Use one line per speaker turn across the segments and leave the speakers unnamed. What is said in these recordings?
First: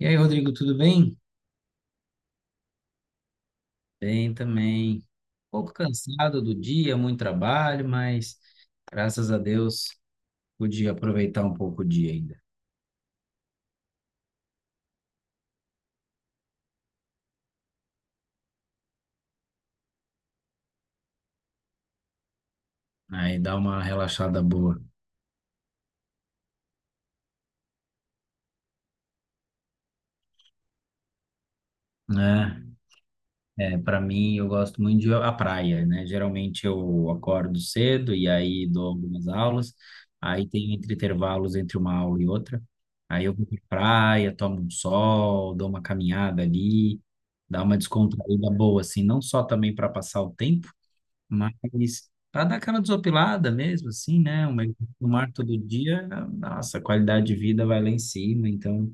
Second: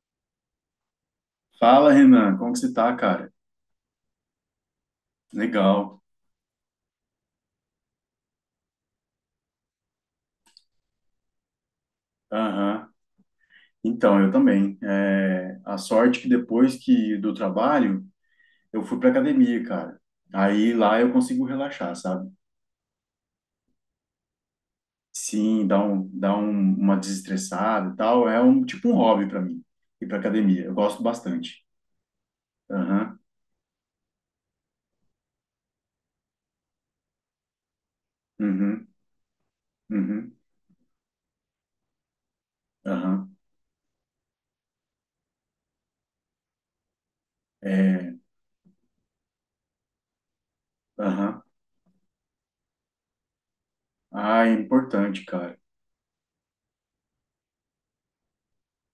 E aí, Rodrigo, tudo bem?
Fala, Renan, como que você tá, cara?
Bem também. Um pouco
Legal.
cansado do dia, muito trabalho, mas graças a Deus pude aproveitar um pouco o dia ainda,
Aham. Então, eu também. É, a sorte que depois que do trabalho, eu fui pra academia, cara. Aí lá eu consigo relaxar, sabe?
né? E dar uma relaxada boa,
Sim, uma desestressada e tal. É um tipo um hobby pra mim ir pra academia. Eu gosto bastante.
né?
Aham.
É, para mim, eu gosto muito de ir à praia, né? Geralmente eu acordo cedo e aí
Uhum.
dou algumas aulas,
Uhum.
aí tem entre intervalos entre uma aula e outra. Aí eu
Aham.
vou pra praia, tomo um sol, dou uma caminhada ali, dá uma
É,
descontraída boa, assim, não só também para passar o tempo,
aham.
mas para dar aquela desopilada mesmo, assim,
Ah,
né?
é
No
importante,
mar todo
cara.
dia, nossa, a qualidade de vida vai lá em cima. Então,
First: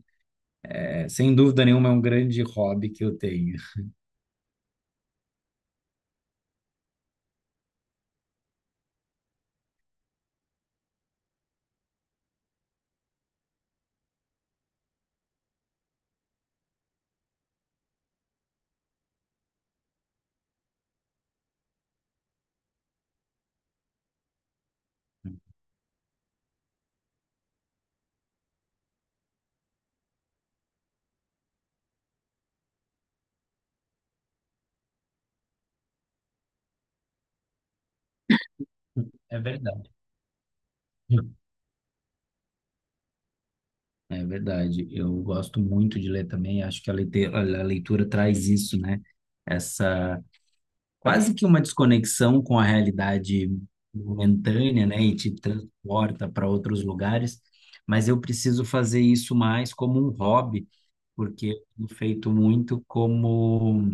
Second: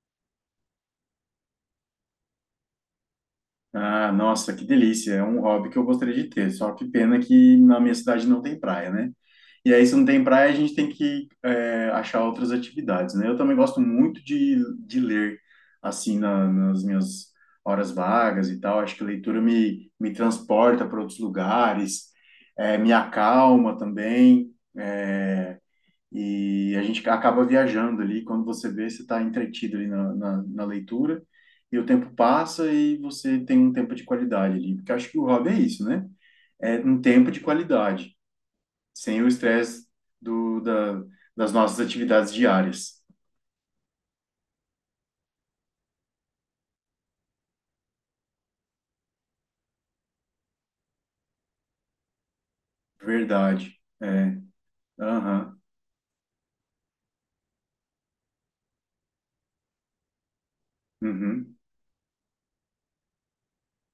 é, sem dúvida nenhuma, é um grande hobby que eu tenho.
Ah, nossa, que delícia. É um hobby que eu gostaria de ter. Só que pena que na minha cidade não tem praia, né? E aí, se não tem praia, a gente tem que achar outras atividades, né? Eu também gosto muito de ler, assim, nas minhas horas vagas e tal. Acho que a leitura me transporta para outros lugares, me acalma também. eh, e a gente acaba viajando ali, quando você vê, você está entretido ali na leitura, e o tempo passa e você tem um tempo de qualidade ali. Porque eu acho que o hobby é isso, né? É um tempo de qualidade, sem o
É
estresse
verdade.
do, da, das nossas atividades diárias.
É verdade. Eu gosto muito de ler também. Acho que a leitura traz isso, né? Essa quase que uma desconexão com a realidade
Verdade. É.
momentânea, né? E te
Aham.
transporta para outros lugares. Mas eu preciso fazer isso mais como um hobby porque
Uhum.
eu tenho feito muito como,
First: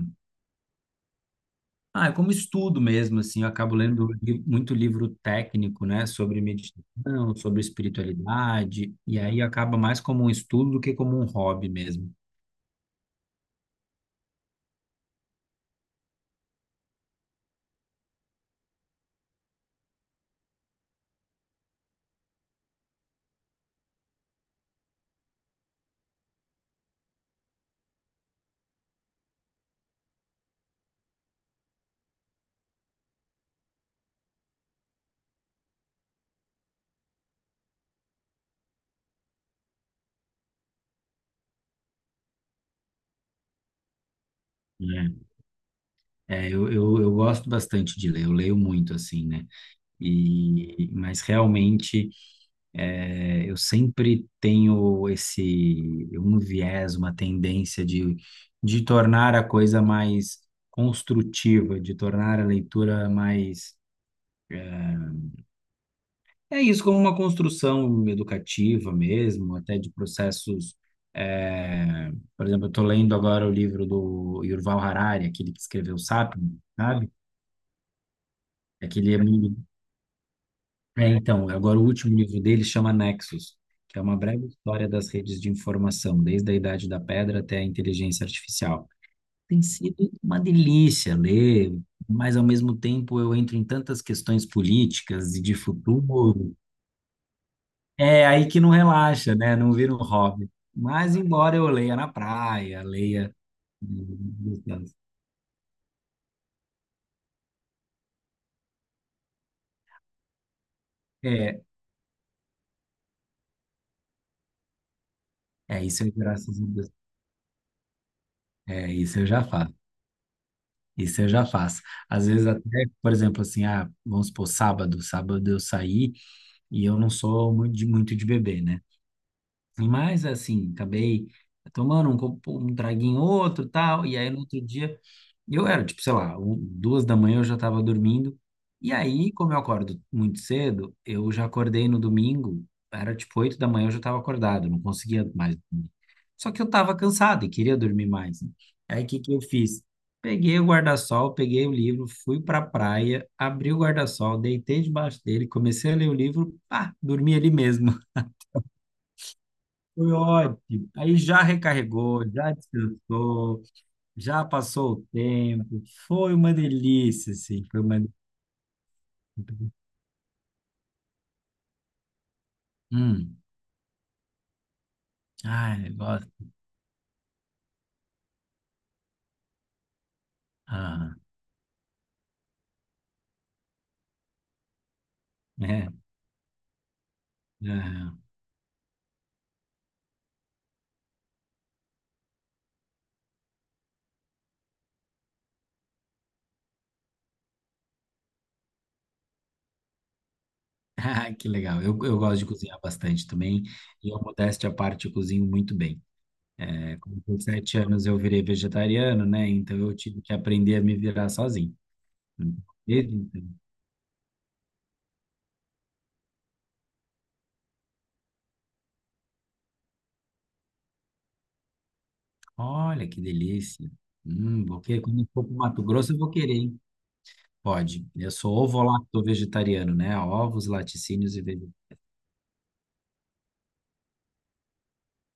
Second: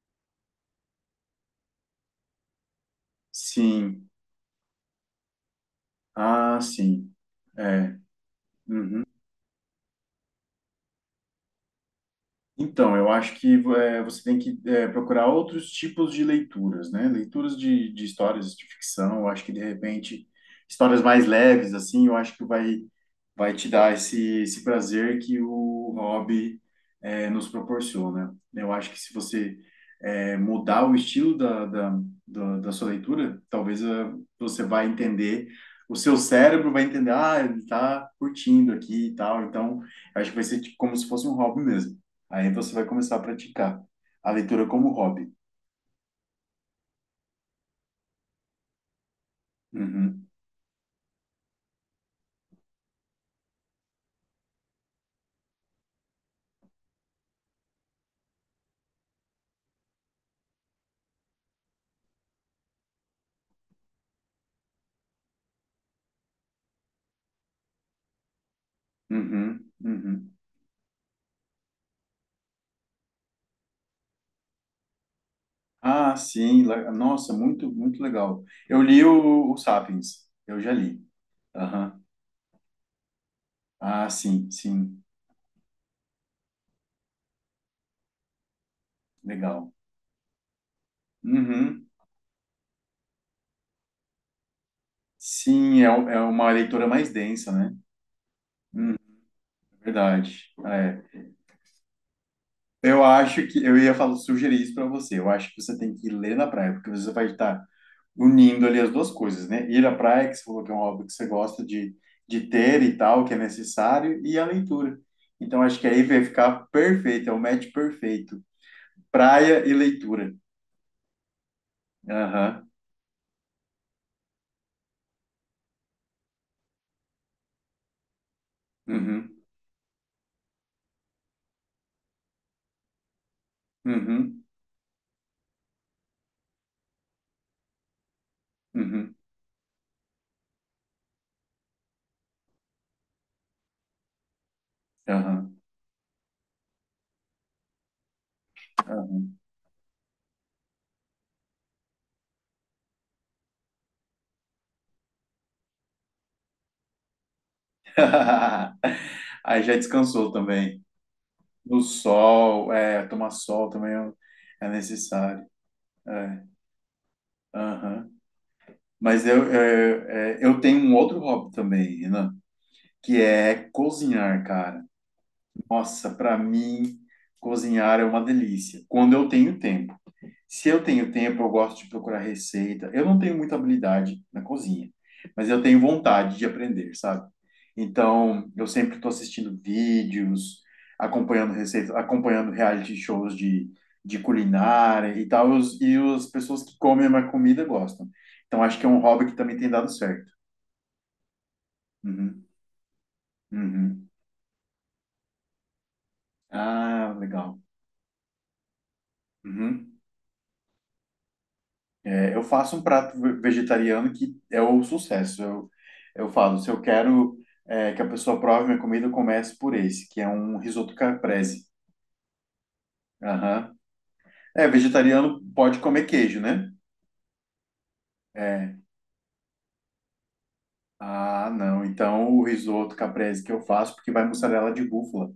ah, como estudo mesmo, assim, eu acabo lendo
Sim.
muito livro técnico, né, sobre
Ah, sim.
meditação, sobre
É.
espiritualidade,
Uhum.
e aí acaba mais como um estudo do que como um hobby mesmo,
Então, eu acho que você tem que procurar outros tipos de leituras, né? Leituras de histórias de ficção, eu acho que de repente histórias mais leves, assim, eu acho que vai te dar esse prazer que o hobby nos proporciona. Eu acho que se você mudar o estilo da sua leitura, talvez você vai entender, o seu cérebro vai entender, ah, ele está curtindo aqui e tal, então acho que vai ser tipo, como se fosse um hobby mesmo. Aí você vai começar a praticar a leitura como
né?
hobby.
É, eu gosto bastante de ler, eu leio muito, assim, né?
Uhum,
E, mas realmente é, eu sempre tenho esse um viés, uma tendência de tornar a coisa mais construtiva, de tornar a leitura mais. É isso, como uma construção educativa mesmo,
uhum,
até de
uhum.
processos. É, por exemplo, eu estou lendo agora o livro do Yuval Harari, aquele que escreveu
Ah,
Sapiens,
sim.
sabe?
Nossa, muito, muito legal. Eu li
Aquele
o,
amigo.
o Sapiens. Eu já li.
É, então, agora o
Aham.
último livro dele chama Nexus, que é
Ah,
uma breve
sim,
história
sim.
das redes de informação, desde a Idade da Pedra até a inteligência artificial. Tem
Legal.
sido uma delícia ler,
Uhum.
mas ao mesmo tempo eu entro em tantas questões políticas e de
Sim, é uma
futuro.
leitura mais densa, né?
É aí que não relaxa, né? Não
É
vira um
verdade.
hobby. Mas
É.
embora eu leia na praia,
Eu
leia.
acho que eu ia falar, sugerir isso para você. Eu acho que você tem que ler na praia, porque você vai estar unindo ali as duas coisas, né? Ir à praia, que você falou que é um hobby que você
É,
gosta de ter e tal, que é necessário, e a leitura. Então, acho
é
que aí
isso eu
vai
graças a
ficar
Deus.
perfeito, é o match perfeito.
É isso eu já
Praia e
faço.
leitura.
Isso eu já faço. Às vezes
Aham,
até, por exemplo, assim, ah, vamos supor, sábado, sábado eu saí e eu não sou muito de beber, né?
uhum,
Mas assim, acabei tomando um traguinho outro, tal, e aí no
uhum,
outro dia e eu era, tipo, sei lá, 2 da manhã eu já estava dormindo. E
uhum,
aí, como eu acordo muito cedo, eu já acordei no domingo, era tipo 8 da manhã eu já estava acordado, eu não conseguia mais
aham.
dormir. Só que eu estava cansado e queria dormir mais, né? Aí o que que eu fiz? Peguei o guarda-sol, peguei o livro, fui para a praia, abri o guarda-sol, deitei debaixo dele, comecei a ler o livro, pá, dormi ali mesmo.
Aí já
Foi
descansou também.
ótimo. Aí já
No
recarregou, já
sol, tomar
descansou.
sol também
Já
é
passou o
necessário.
tempo, foi
É,
uma delícia, sim, foi uma.
aham. Mas eu,
Delícia.
eu, é, eu tenho um outro hobby também, Renan, que
Hum,
é cozinhar, cara.
ai,
Nossa, para
gosto.
mim, cozinhar é uma delícia, quando eu tenho tempo. Se eu tenho
Ah,
tempo, eu gosto de procurar receita. Eu não tenho muita habilidade na cozinha, mas eu tenho
é,
vontade de aprender, sabe?
ah,
Então, eu sempre estou assistindo vídeos, acompanhando receitas, acompanhando reality shows de culinária e tal, e as pessoas que comem a minha comida gostam. Então, acho que é um hobby que também tem dado certo.
ah, que legal. Eu gosto
Uhum,
de cozinhar bastante também,
uhum.
e eu, modéstia à parte, eu cozinho muito bem. É, com
Ah, legal.
17 anos eu virei vegetariano, né? Então eu
Uhum.
tive que aprender a me virar sozinho.
É, eu faço um
Desde
prato
então.
vegetariano que é o sucesso. Eu falo, se eu quero que a pessoa prove minha comida, eu começo por esse, que é um risoto caprese.
Olha que
Aham.
delícia.
É,
Vou querer, quando eu
vegetariano
for para
pode
Mato
comer
Grosso, eu vou
queijo,
querer,
né?
hein? Pode. Eu sou
É.
ovo-lacto vegetariano, né? Ovos, laticínios e
Ah,
vegetais.
não. Então o risoto caprese que eu faço, porque vai mussarela de búfala.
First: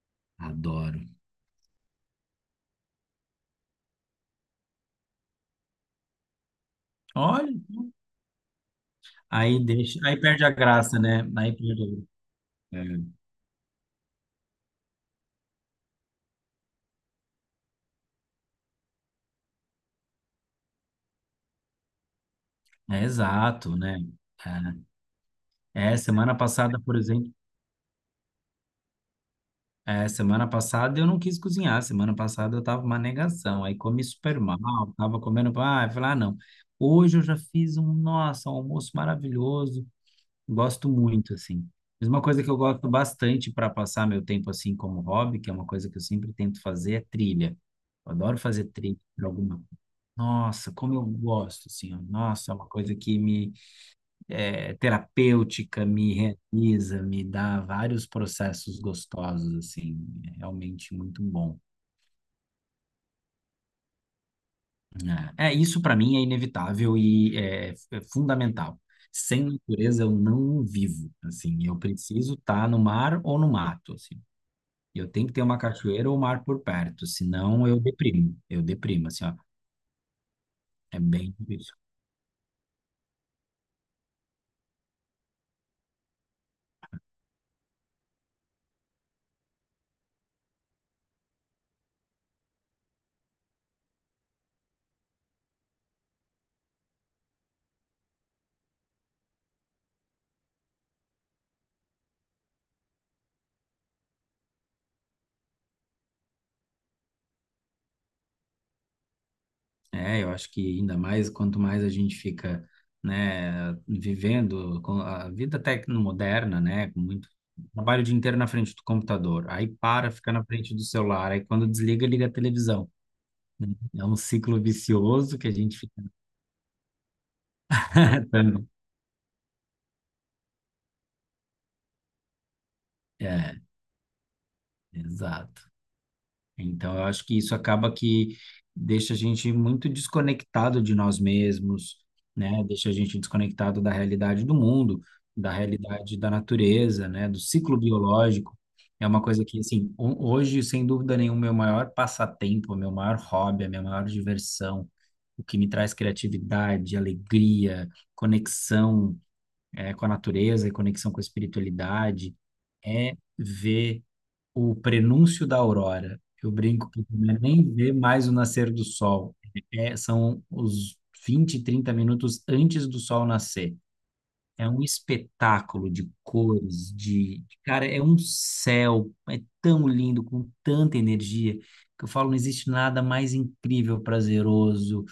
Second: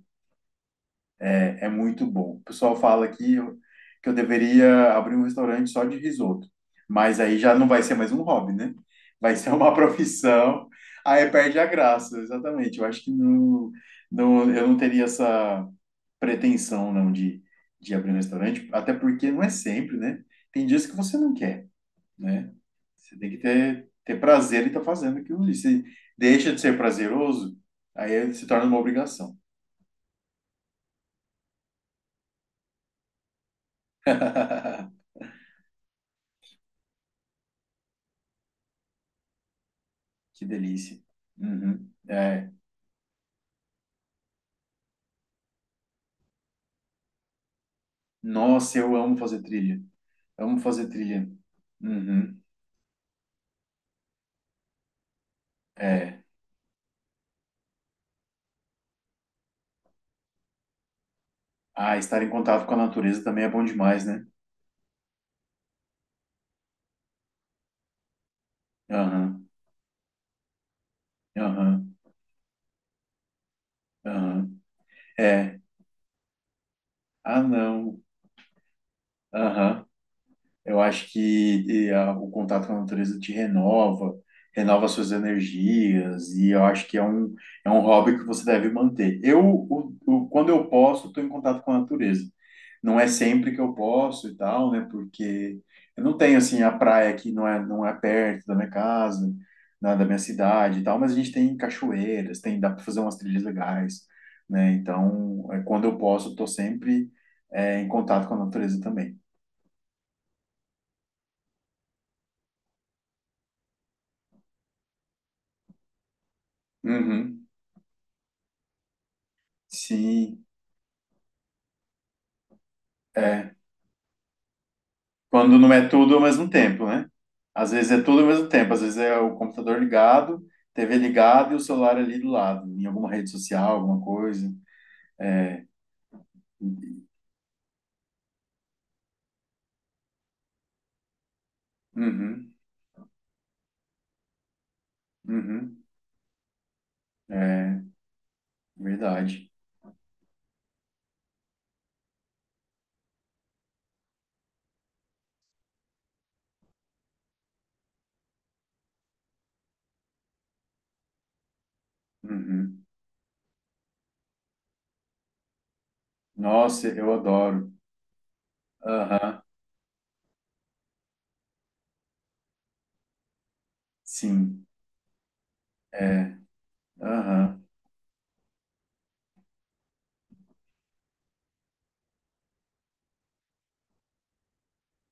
Adoro.
É, é muito bom. O pessoal fala que eu deveria abrir um restaurante só de risoto, mas aí
Olha,
já não vai ser mais um hobby, né? Vai ser
aí
uma
deixa, aí perde a
profissão,
graça, né?
aí
Aí
perde a
perde a
graça, exatamente. Eu acho
graça.
que não, não, eu não teria essa pretensão, não, de abrir um restaurante, até porque não é sempre, né? Tem dias que você não quer, né?
É,
Você tem que
exato,
ter,
né?
ter
É,
prazer em estar fazendo aquilo ali. Se
é, semana
deixa de ser
passada, por exemplo,
prazeroso, aí se torna uma obrigação.
é, semana passada eu não quis cozinhar, semana passada eu tava uma negação, aí comi super mal, tava comendo, ah, eu falei, ah, não. Hoje eu já fiz um, nossa, um almoço maravilhoso,
Que
gosto
delícia.
muito, assim.
Uhum.
Mas uma coisa
É.
que eu gosto bastante para passar meu tempo assim como hobby, que é uma coisa que eu sempre tento fazer, é trilha. Eu adoro fazer
Nossa, eu
trilha
amo
para
fazer
alguma.
trilha. Amo
Nossa,
fazer
como eu
trilha.
gosto, assim, ó,
Uhum.
nossa, é uma coisa que me é terapêutica,
É.
me realiza, me dá vários processos gostosos, assim, é realmente muito bom.
Ah, estar em contato com a natureza também é bom demais, né?
É, é, isso para mim é inevitável e é, é fundamental. Sem
Aham,
natureza eu não vivo, assim, eu
aham,
preciso estar no mar ou no mato, assim.
aham.
Eu tenho que ter uma
É.
cachoeira ou um mar por perto,
Ah,
senão
não.
eu deprimo, assim, ó,
Aham. Eu
é
acho
bem
que
difícil.
o contato com a natureza te renova, renova suas energias, e eu acho que é um hobby que você deve manter. Quando eu posso, estou em contato com a natureza. Não é sempre que eu posso e tal, né? Porque eu não tenho, assim, a praia aqui não é perto da minha casa, da minha cidade e tal, mas a gente tem cachoeiras, dá para fazer umas trilhas legais, né? Então, quando eu posso, estou sempre, em contato com a natureza também.
É, eu acho que ainda mais quanto mais a gente fica, né, vivendo com a vida tecnomoderna, né, com muito
Uhum.
trabalho o dia inteiro na frente do computador, aí para, fica
Sim,
na frente do celular, aí quando desliga, liga a televisão,
é.
né? É um ciclo vicioso que a
Quando não
gente
é
fica.
tudo ao mesmo tempo, né? Às vezes é tudo ao mesmo
tratando.
tempo, às vezes é o computador ligado, TV ligada e o celular ali do lado, em alguma rede
É,
social, alguma coisa.
exato. Então, eu acho que isso acaba que deixa a gente muito desconectado de nós mesmos,
Uhum,
né? Deixa a gente desconectado da realidade do mundo, da
uhum,
realidade da natureza, né? Do ciclo
é
biológico. É uma coisa
verdade.
que, assim, hoje, sem dúvida nenhuma, meu maior passatempo, meu maior hobby, a minha maior diversão, o que me traz criatividade, alegria, conexão, com a natureza e conexão com a espiritualidade,
Uhum.
é ver o prenúncio da aurora. Eu
Nossa,
brinco que
eu
não é
adoro.
nem ver mais o nascer do sol.
Aham,
É, são os 20, 30 minutos antes do sol nascer.
sim,
É um espetáculo de
é.
cores, de...
Aham.
Cara, é um céu, é tão lindo, com tanta energia, que eu falo, não existe nada mais incrível, prazeroso,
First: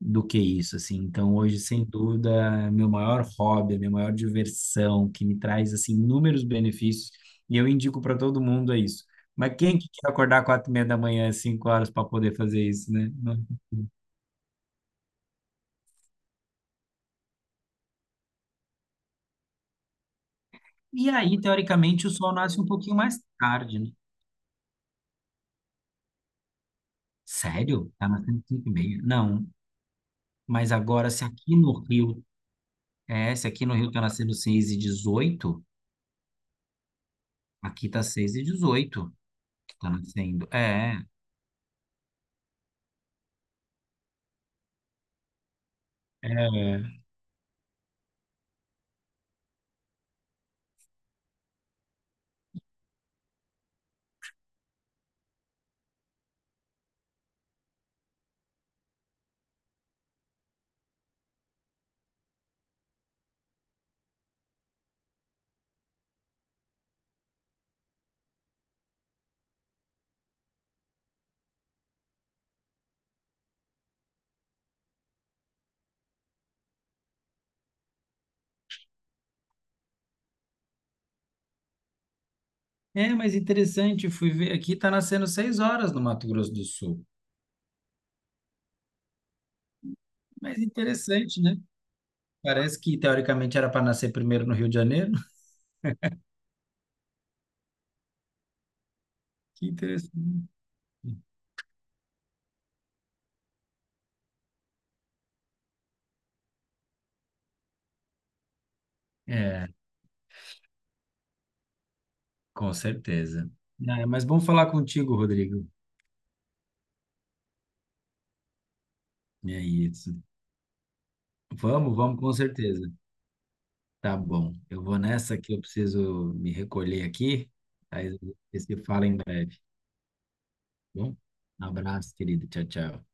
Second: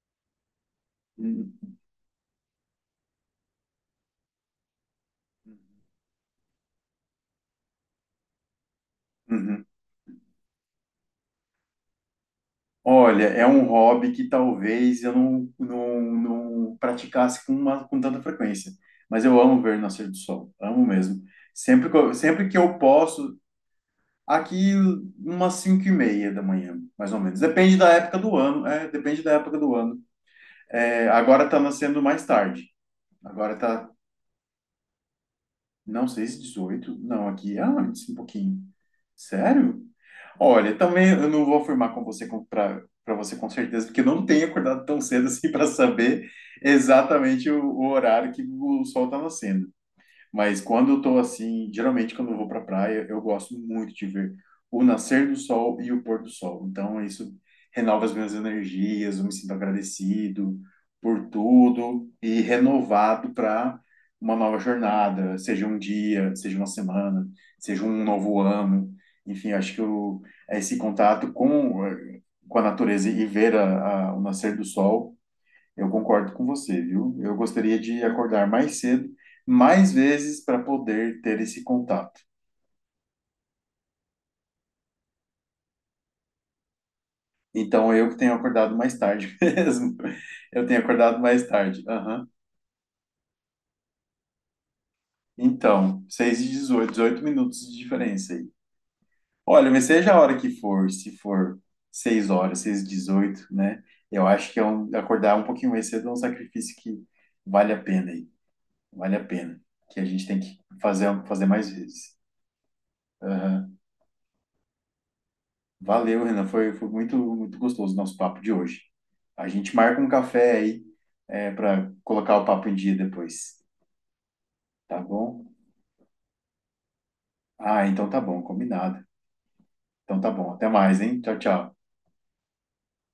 do que isso, assim. Então, hoje,
Uhum.
sem dúvida, é meu maior hobby, é minha maior diversão, que me traz, assim, inúmeros benefícios, e eu indico para todo mundo é isso. Mas
Uhum.
quem que quer acordar 4:30 da manhã, 5 horas, para poder fazer isso, né?
Olha,
Não.
é um hobby que talvez eu não, não, não praticasse com tanta frequência, mas eu amo ver o nascer do sol, amo
E
mesmo.
aí,
Sempre que
teoricamente, o
eu,
sol
sempre que
nasce um
eu
pouquinho mais
posso,
tarde, né?
aqui umas 5h30 da manhã, mais ou menos. Depende da
Sério? Tá
época do
nascendo
ano,
cinco e meia?
depende da
Não.
época do ano.
Mas
É,
agora, se
agora
aqui
está
no
nascendo
Rio,
mais tarde.
é, se
Agora
aqui no
está
Rio tá nascendo 6:18,
Não sei se 18. Não, aqui é
aqui tá
antes, um
seis e
pouquinho.
dezoito que
Sério?
tá nascendo.
Olha,
É,
também eu não vou afirmar com você para você com certeza, porque eu não tenho acordado tão cedo assim para saber
é.
exatamente o horário que o sol está nascendo. Mas quando eu tô assim, geralmente quando eu vou pra praia, eu gosto muito de ver o nascer do sol e o pôr do sol. Então isso renova as minhas energias, eu me sinto agradecido por tudo e renovado para uma nova jornada, seja um dia, seja uma semana, seja um novo ano. Enfim, acho que esse contato com a natureza e ver o nascer do sol eu concordo com você, viu? Eu gostaria de acordar mais cedo, mais vezes, para poder ter esse contato.
É, mas interessante, fui ver aqui, está nascendo 6 horas no Mato Grosso do Sul.
Então, eu que tenho acordado mais tarde mesmo.
Mas
Eu tenho acordado
interessante,
mais
né?
tarde. Aham.
Parece que teoricamente era para nascer primeiro no Rio de Janeiro.
Então, 6h18, 18 minutos de diferença aí.
Que
Olha, mas seja a hora
interessante.
que for, se for 6 horas, seis e 18, né? Eu acho que acordar um pouquinho mais cedo é um sacrifício que vale a pena aí. Vale a pena.
É,
Que a gente tem que fazer mais vezes.
com certeza.
Aham.
Ah, é, mas bom falar contigo, Rodrigo.
Valeu, Renan. Foi muito, muito gostoso o nosso papo de hoje. A
É
gente marca um
isso.
café aí, para
Vamos, vamos, com
colocar o papo em
certeza.
dia depois,
Tá bom. Eu
tá
vou nessa
bom?
que eu preciso me recolher aqui.
Ah, então
Aí
tá bom,
você
combinado.
fala em breve. Tá.
Então tá bom. Até mais,
Bom,
hein? Tchau,
um
tchau.
abraço, querido. Tchau, tchau.